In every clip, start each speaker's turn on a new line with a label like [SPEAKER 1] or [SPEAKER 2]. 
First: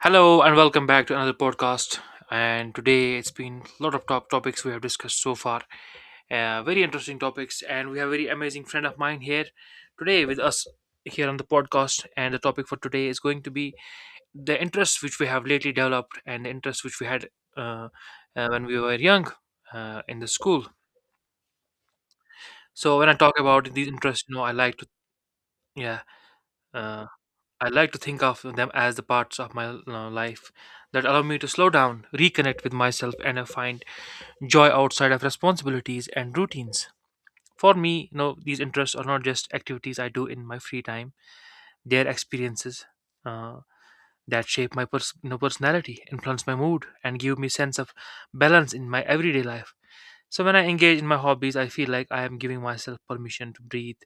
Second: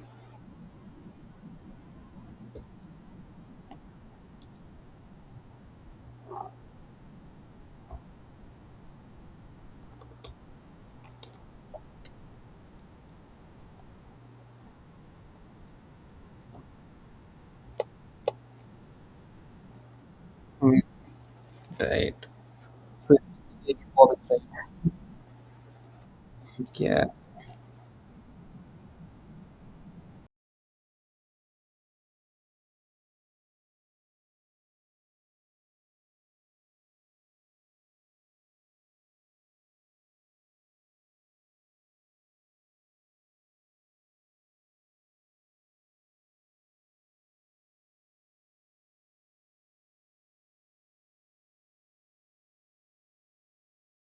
[SPEAKER 1] Hello and welcome back to another podcast. And today it's been a lot of topics we have discussed so far. Very interesting topics, and we have a very amazing friend of mine here today with us here on the podcast. And the topic for today is going to be the interests which we have lately developed and the interests which we had uh, when we were young, in the school.
[SPEAKER 2] Mm. Right.
[SPEAKER 1] So when
[SPEAKER 2] So
[SPEAKER 1] I talk about
[SPEAKER 2] it's
[SPEAKER 1] these
[SPEAKER 2] like,
[SPEAKER 1] interests, you
[SPEAKER 2] right?
[SPEAKER 1] know, I like to yeah
[SPEAKER 2] Yeah.
[SPEAKER 1] uh, I like to think of them as the parts of my life that allow me to slow down, reconnect with myself, and find joy outside of responsibilities and routines. For me, you know, these interests are not just activities I do in my free time; they are experiences uh, that shape my you know, personality, influence my mood, and give me sense of balance in my everyday life. So when I engage in my hobbies, I feel like I am giving myself permission to breathe,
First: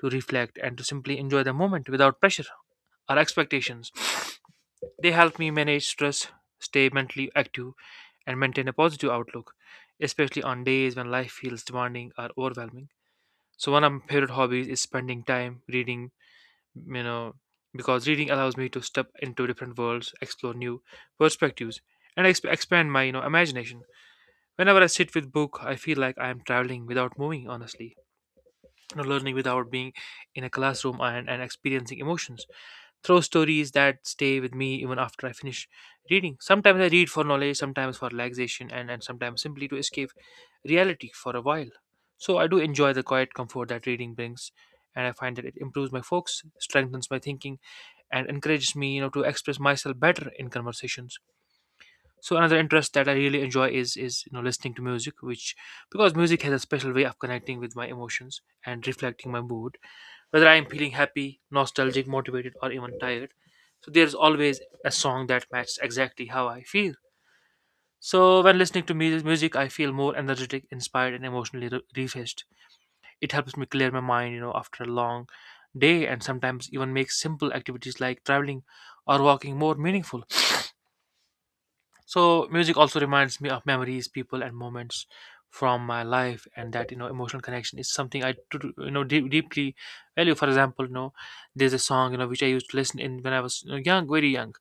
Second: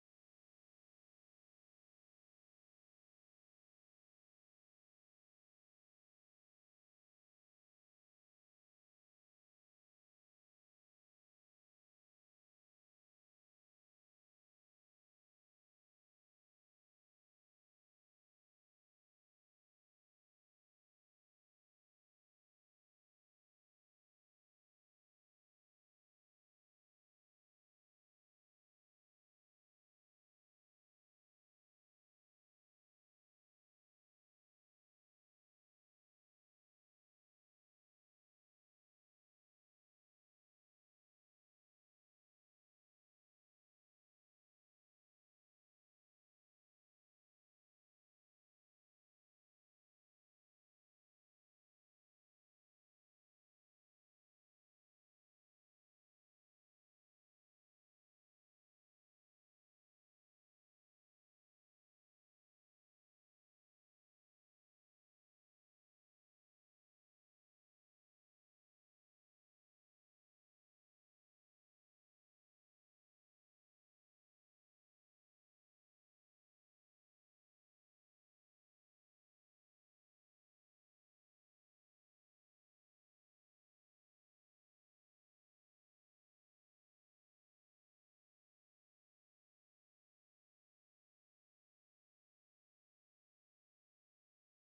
[SPEAKER 1] to reflect, and to simply enjoy the moment without pressure or expectations. They help me manage stress, stay mentally active, and maintain a positive outlook, especially on days when life feels demanding or overwhelming. So one of my favorite hobbies is spending time reading, you know, because reading allows me to step into different worlds, explore new perspectives, and expand my, you know, imagination. Whenever I sit with book, I feel like I am traveling without moving, honestly, you know, learning without being in a classroom and experiencing emotions throw stories that stay with me even after I finish reading. Sometimes I read for knowledge, sometimes for relaxation, and, sometimes simply to escape reality for a while. So I do enjoy the quiet comfort that reading brings, and I find that it improves my focus, strengthens my thinking, and encourages me, you know, to express myself better in conversations. So another interest that I really enjoy is you know, listening to music, which because music has a special way of connecting with my emotions and reflecting my mood, whether I am feeling happy, nostalgic, motivated, or even tired. So there's always a song that matches exactly how I feel. So when listening to music, I feel more energetic, inspired, and emotionally refreshed. It helps me clear my mind, you know, after a long day, and sometimes even makes simple activities like traveling or walking more meaningful. So music also reminds me of memories, people, and moments from my life, and that, you know, emotional connection is something I do, you know, deeply value. For example, you know, there's a song, you know, which I used to listen in when I was, you know, young, very young.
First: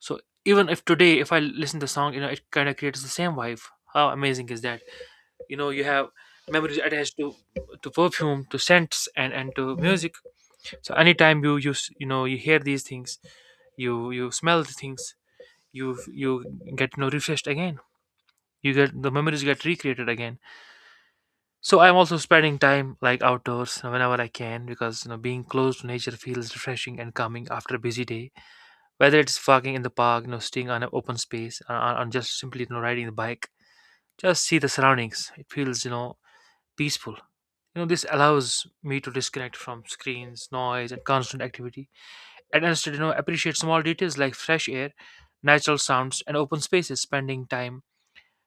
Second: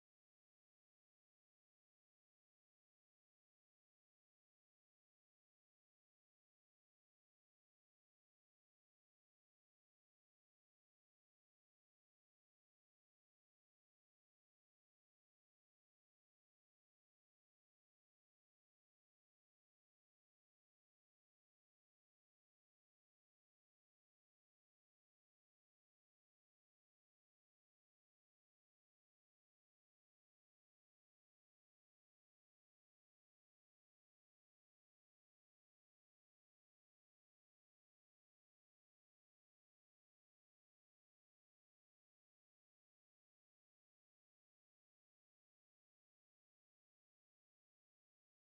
[SPEAKER 1] So even if today, if I listen to the song, you know, it kind of creates the same vibe. How amazing is that? You know, you have memories attached to perfume, to scents, and to music. So anytime you use you know, you hear these things, you smell the things, you get, you know, refreshed again. You get the memories get recreated again. So I'm also spending time like outdoors whenever I can, because, you know, being close to nature feels refreshing and calming after a busy day, whether it's walking in the park, you know, staying on an open space, or just simply, you know, riding the bike, just see the surroundings. It feels, you know, peaceful. You know, this allows me to disconnect from screens, noise, and constant activity, and instead, you know, appreciate small details like fresh air, natural sounds, and open spaces. Spending time,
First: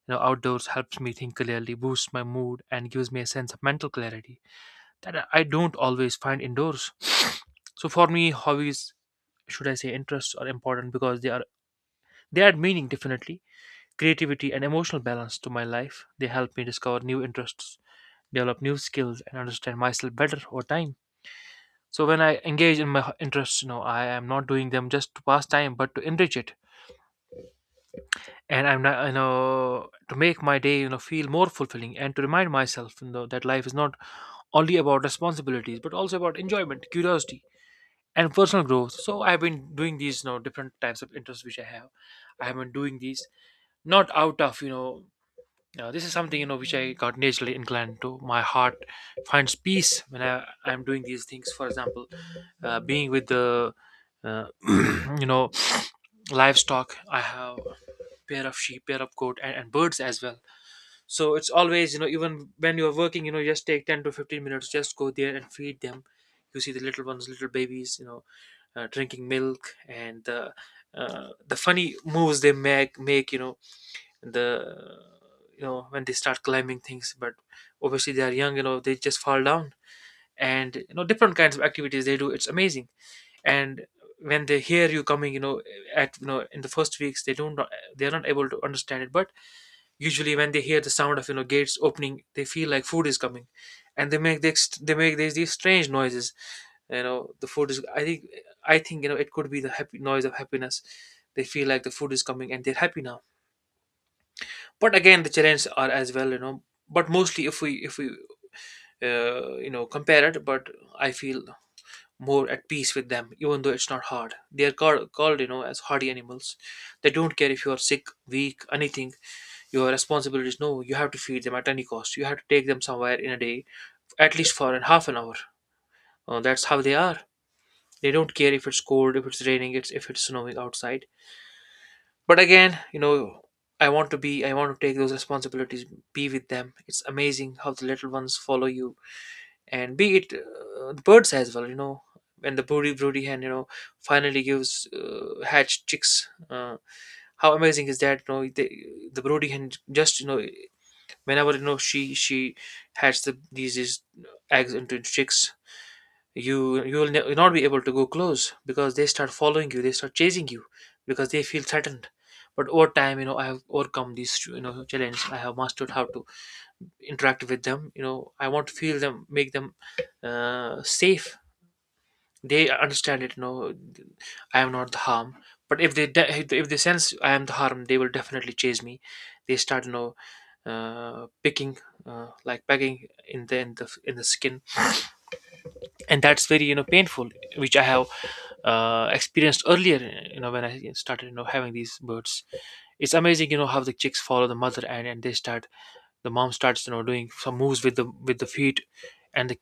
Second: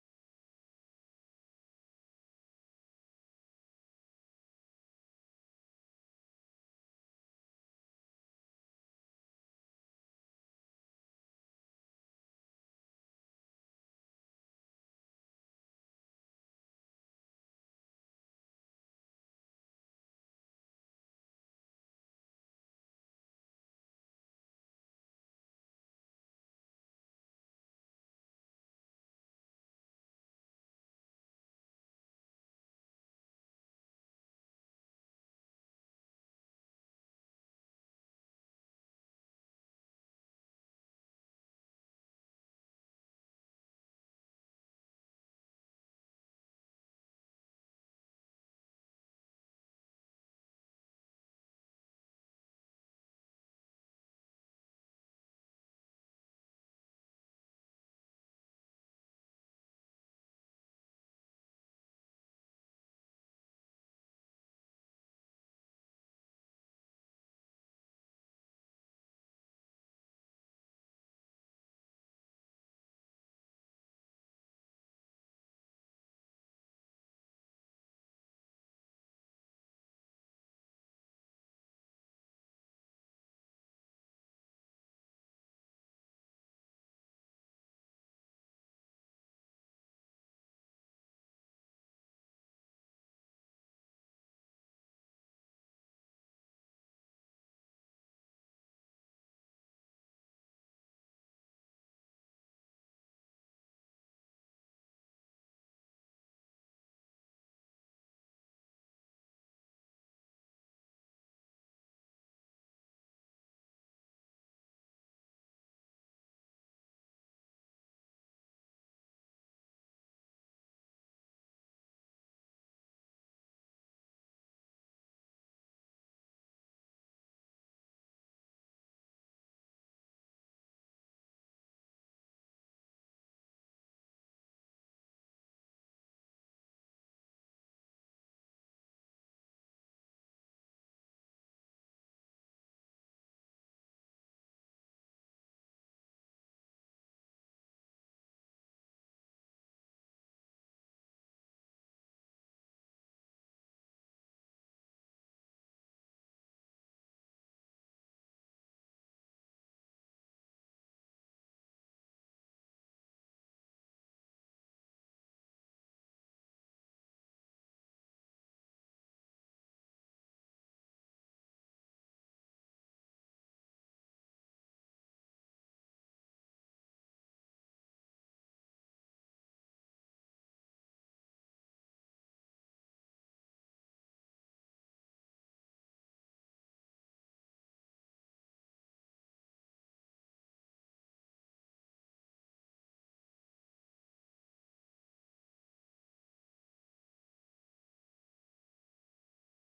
[SPEAKER 1] you know, outdoors helps me think clearly, boosts my mood, and gives me a sense of mental clarity that I don't always find indoors. So for me, hobbies, should I say, interests are important because they add meaning, definitely, creativity, and emotional balance to my life. They help me discover new interests, develop new skills, and understand myself better over time. So when I engage in my interests, you know, I am not doing them just to pass time, but to enrich it, and I'm not, to make my day, you know, feel more fulfilling, and to remind myself, you know, that life is not only about responsibilities, but also about enjoyment, curiosity, and personal growth. So I've been doing these, you know, different types of interests which I have. I have been doing these not out of, you know, now, this is something, you know, which I got naturally inclined to. My heart finds peace when I'm doing these things. For example, being with the uh, you know, livestock. I have pair of sheep, pair of goat, and birds as well. So it's always, you know, even when you're working, you know, just take 10 to 15 minutes. Just go there and feed them. You see the little ones, little babies, you know, drinking milk, and the funny moves they make you know, the you know, when they start climbing things, but obviously they are young, you know, they just fall down. And you know, different kinds of activities they do, it's amazing. And when they hear you coming, you know, at you know, in the first weeks, they don't, they're not able to understand it, but usually when they hear the sound of, you know, gates opening, they feel like food is coming, and they make this, they make these, strange noises. You know, the food is, I think, you know, it could be the happy noise of happiness. They feel like the food is coming and they're happy now. But again, the challenges are as well, you know, but mostly if we, you know, compare it. But I feel more at peace with them, even though it's not hard. They are called, you know, as hardy animals. They don't care if you are sick, weak, anything. Your responsibility is no, you have to feed them at any cost. You have to take them somewhere in a day, at least for an half an hour. That's how they are. They don't care if it's cold, if it's raining, it's if it's snowing outside. But again, you know, I want to be, I want to take those responsibilities, be with them. It's amazing how the little ones follow you. And be it, the birds as well. You know, when the broody hen, you know, finally gives hatched chicks. How amazing is that? You know, the broody hen just, you know, whenever, you know, she hatches these, eggs into chicks, you will not be able to go close because they start following you, they start chasing you, because they feel threatened. But over time, you know, I have overcome these, you know, challenges. I have mastered how to interact with them. You know, I want to feel them, make them, safe. They understand it, you know, I am not the harm. But if if they sense I am the harm, they will definitely chase me. They start, you know, picking, like pecking in the in the skin, and that's very, you know, painful, which I have experienced earlier, you know, when I started, you know, having these birds. It's amazing, you know, how the chicks follow the mother, and they start, the mom starts, you know, doing some moves with the, feet, and the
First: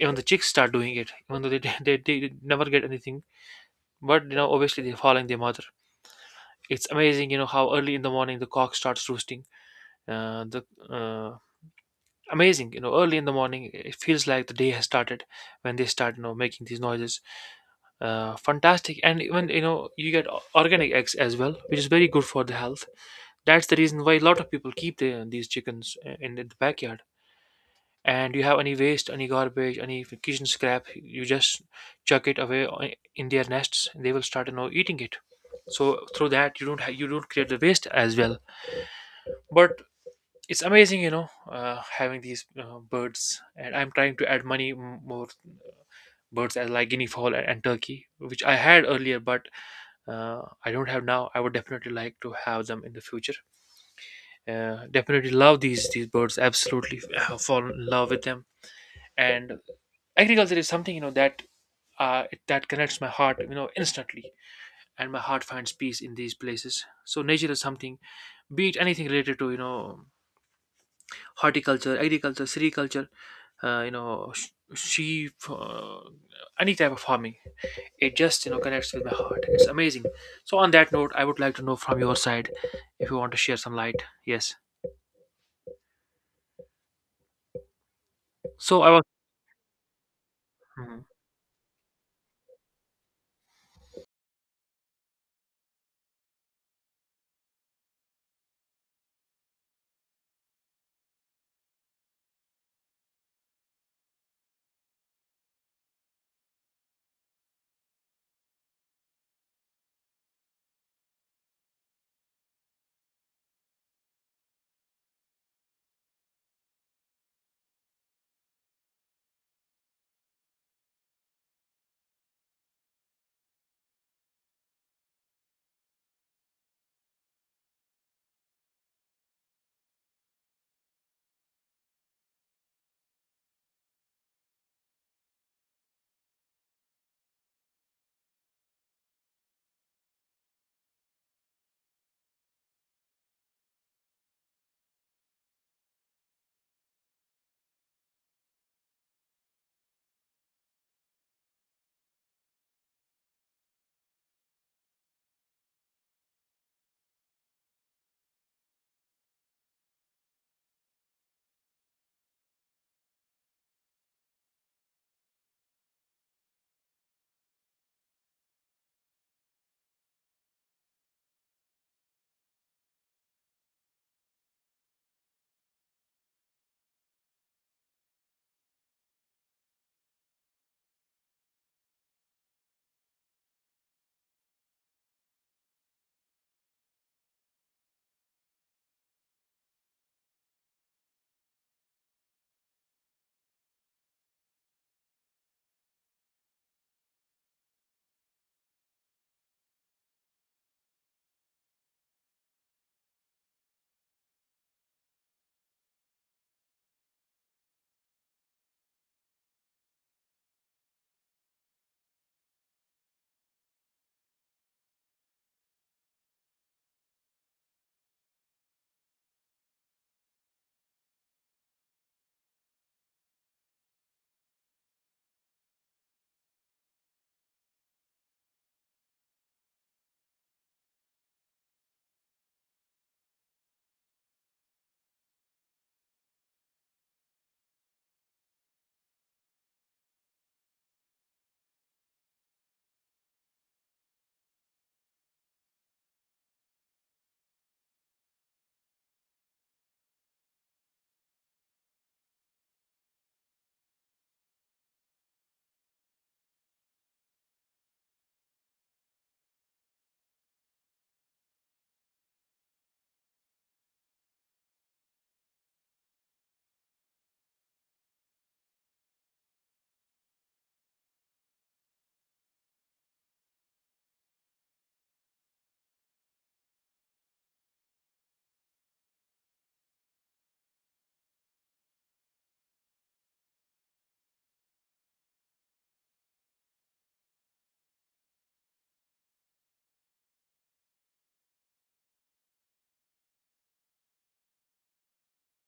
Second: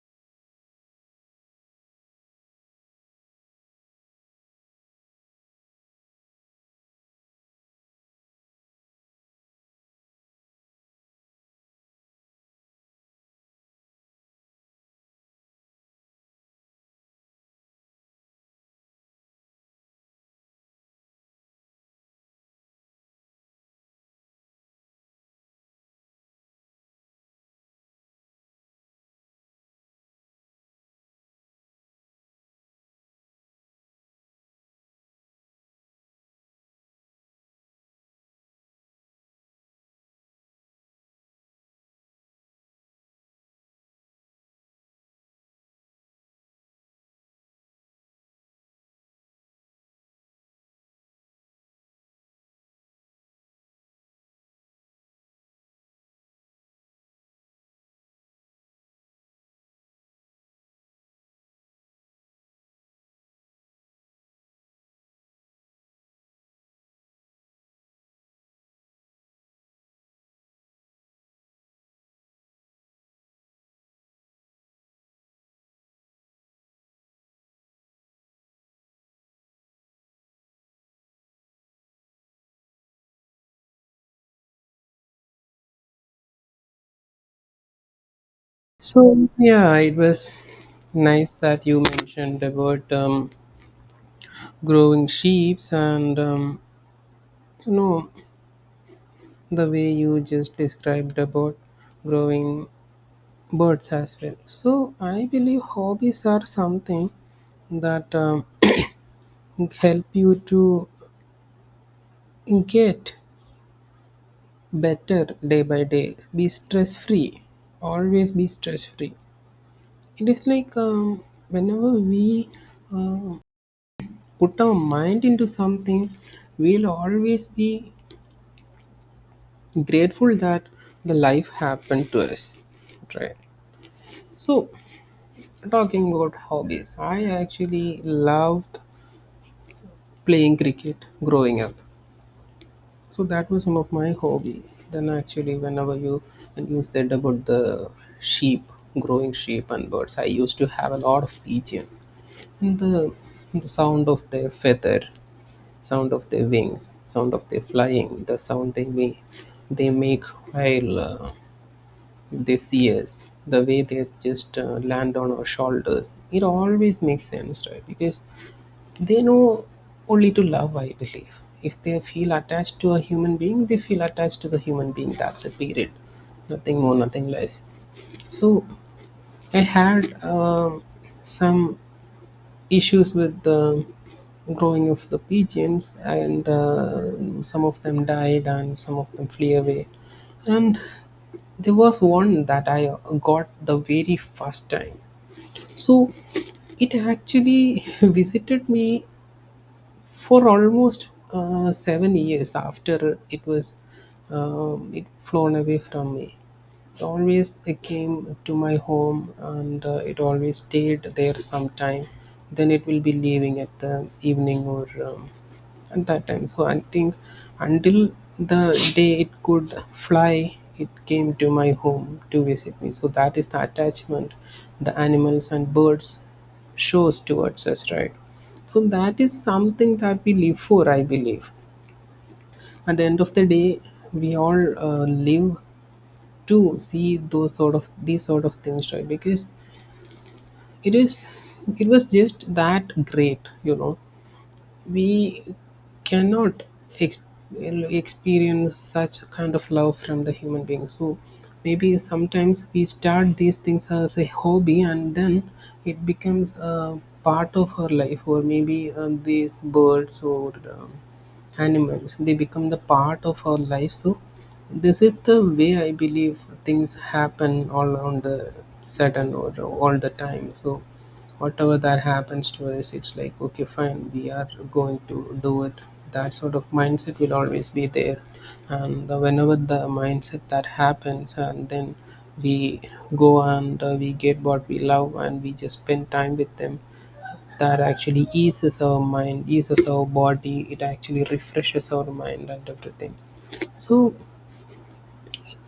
[SPEAKER 1] even the chicks start doing it, even though they they never get anything. But you know, obviously they're following their mother. It's amazing, you know, how early in the morning the cock starts roosting, the uh, amazing, you know, early in the morning, it feels like the day has started when they start, you know, making these noises. Fantastic. And even, you know, you get organic eggs as well, which is very good for the health. That's the reason why a lot of people keep these chickens in the backyard. And you have any waste, any garbage, any kitchen scrap, you just chuck it away, in their nests, and they will start, you know, eating it. So through that, you don't you don't create the waste as well. But it's amazing, you know, having these, birds, and I'm trying to add more birds as like guinea fowl, and turkey, which I had earlier, but I don't have now. I would definitely like to have them in the future. Definitely love these birds. Absolutely fall in love with them. And agriculture is something, you know, that, that connects my heart, you know, instantly, and my heart finds peace in these places. So nature is something, be it anything related to, you know, horticulture, agriculture, sericulture, you know, sheep, any type of farming, it just, you know, connects with my heart. It's amazing. So on that note, I would like to know from your side if you want to share some light. Yes, so I was.
[SPEAKER 2] So yeah, it was
[SPEAKER 1] Mhm.
[SPEAKER 2] nice that you mentioned about growing sheeps, and you know, the way you just described about growing birds as well. So I believe hobbies are something that help you to get better day by day. Be stress free. Always be stress free. It is like whenever we uh, put our mind into something, we'll always be grateful that the life happened to us, right? So, talking about hobbies, I actually loved playing cricket growing up. So that was one of my hobby. Then actually, whenever you and you said about the sheep, growing sheep and birds, I used to have a lot of pigeon, and the sound of their feather, sound of their wings, sound of their flying, the sound they make, they make while they see us, the way they just land on our shoulders. It always makes sense, right? Because they know only to love, I believe. If they feel attached to a human being, they feel attached to the human being. That's a period. Nothing more, nothing less. So I had some issues with the growing of the pigeons, and some of them died and some of them flew away, and there was one that I got the very first time. So it actually visited me for almost 7 years after it was it flown away from me. It always came to my home, and it always stayed there sometime. Then it will be leaving at the evening, or at that time. So I think until the day it could fly, it came to my home to visit me. So that is the attachment the animals and birds shows towards us, right? So that is something that we live for, I believe. At the end of the day, we all live to see those sort of, these sort of things, right? Because it is it was just that great, you know, we cannot ex- experience such a kind of love from the human beings. So maybe sometimes we start these things as a hobby, and then it becomes a part of our life, or maybe these birds or animals, they become the part of our life. So this is the way I believe things happen all around the sudden or all the time. So whatever that happens to us, it's like, okay, fine, we are going to do it. That sort of mindset will always be there. And whenever the mindset that happens, and then we go and we get what we love, and we just spend time with them, that actually eases our mind, eases our body, it actually refreshes our mind and everything. So,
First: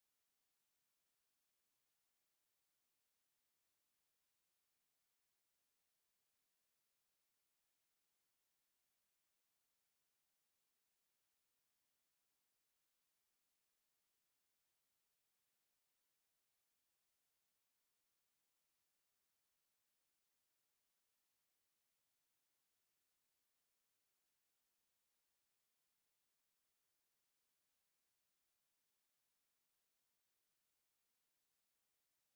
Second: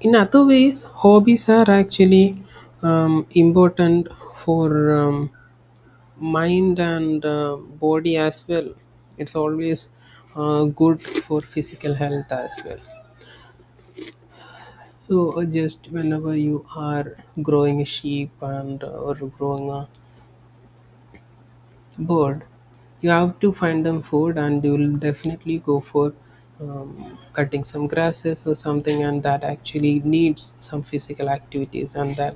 [SPEAKER 2] in other ways, hobbies are actually important for mind and body as well. It's always good for physical health as well. So just whenever you are growing a sheep and or growing a bird, you have to find them food, and you'll definitely go for cutting some grasses or something, and that actually needs some physical activities, and that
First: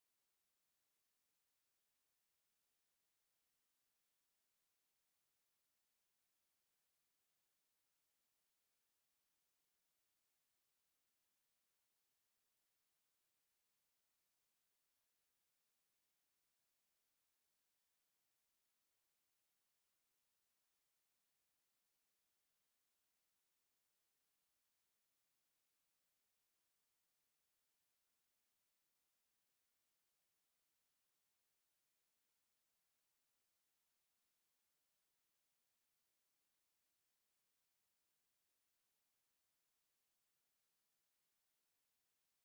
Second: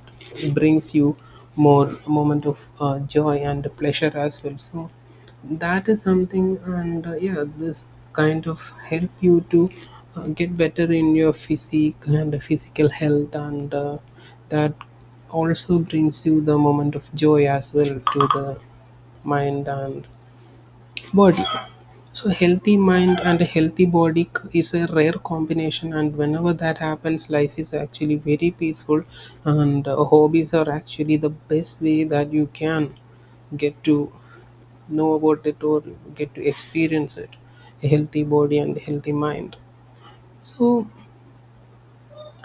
[SPEAKER 2] brings you more moment of joy and pleasure as well. So that is something, and yeah, this kind of help you to get better in your physique and physical health, and that also brings you the moment of joy as well, to the mind and body. So healthy mind and a healthy body is a rare combination, and whenever that happens, life is actually very peaceful. And hobbies are actually the best way that you can get to know about it or get to experience it, a healthy body and a healthy mind. So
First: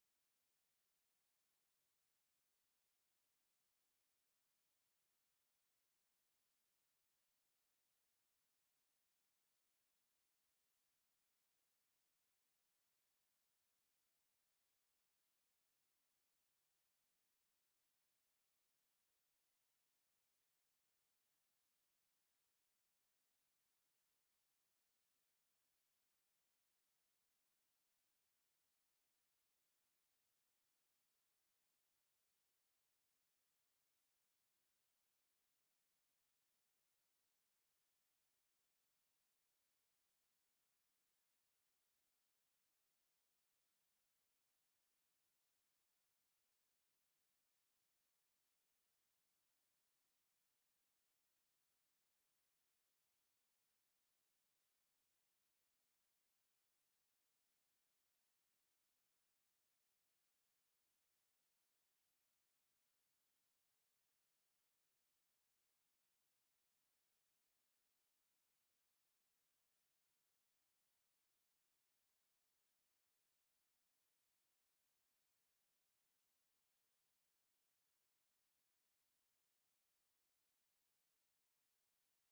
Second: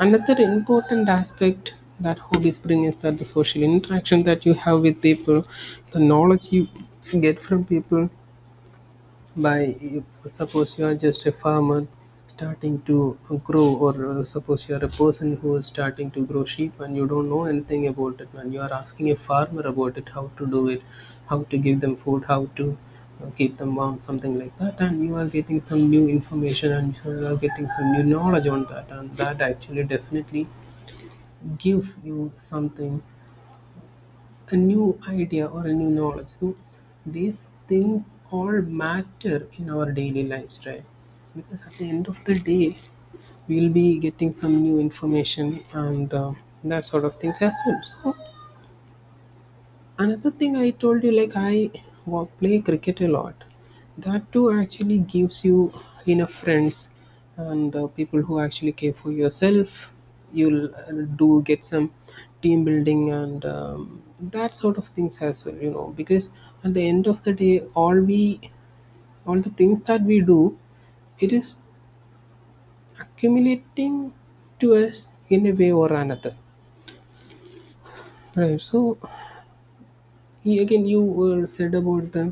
[SPEAKER 2] another important aspect that hobbies bring is that the social interaction that you have with people, the knowledge you get from people by, if, suppose you are just a farmer starting to grow, or suppose you are a person who is starting to grow sheep and you don't know anything about it, and you are asking a farmer about it, how to do it, how to give them food, how to keep them warm, something like that, and you are getting some new information and you are getting some new knowledge on that, and that actually definitely give you something, a new idea or a new knowledge. So these things all matter in our daily lives, right? Because at the end of the day, we'll be getting some new information and that sort of things as well. So another thing I told you, like I play cricket a lot. That too actually gives you enough friends and people who actually care for yourself. You'll do get some team building and that sort of things as well, you know. Because at the end of the day, all the things that we do, it is accumulating to us in a way or another. Right. So again, you said about them,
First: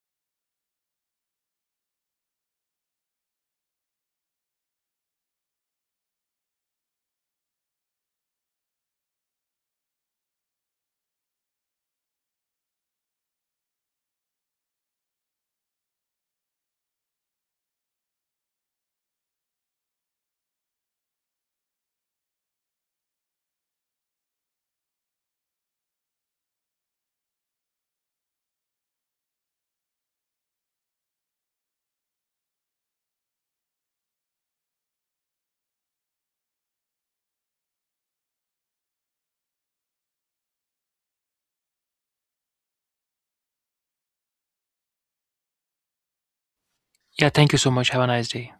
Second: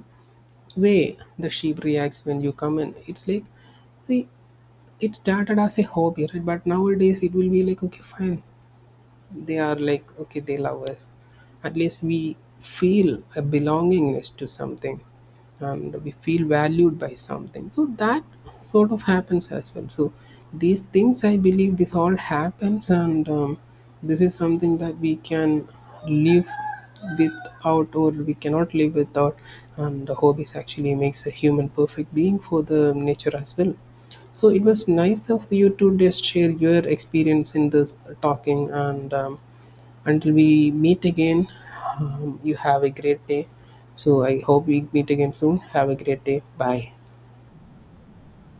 [SPEAKER 2] way the sheep reacts when you come in. It's like, see, it started as a hobby, right? But nowadays it will be like, okay, fine, they are like, okay, they love us, at least we feel a belongingness to something, and we feel valued by something, so that sort of happens as well. So these things, I believe, this all happens, and this is something that we can live without or we cannot live without, and the hobbies actually makes a human perfect being for the nature as well. So it was nice of you to just share your experience in this talking. And until we meet again, you have a great day. So I hope we meet again soon. Have a great day. Bye.
[SPEAKER 1] Yeah, thank you so much, have a nice day.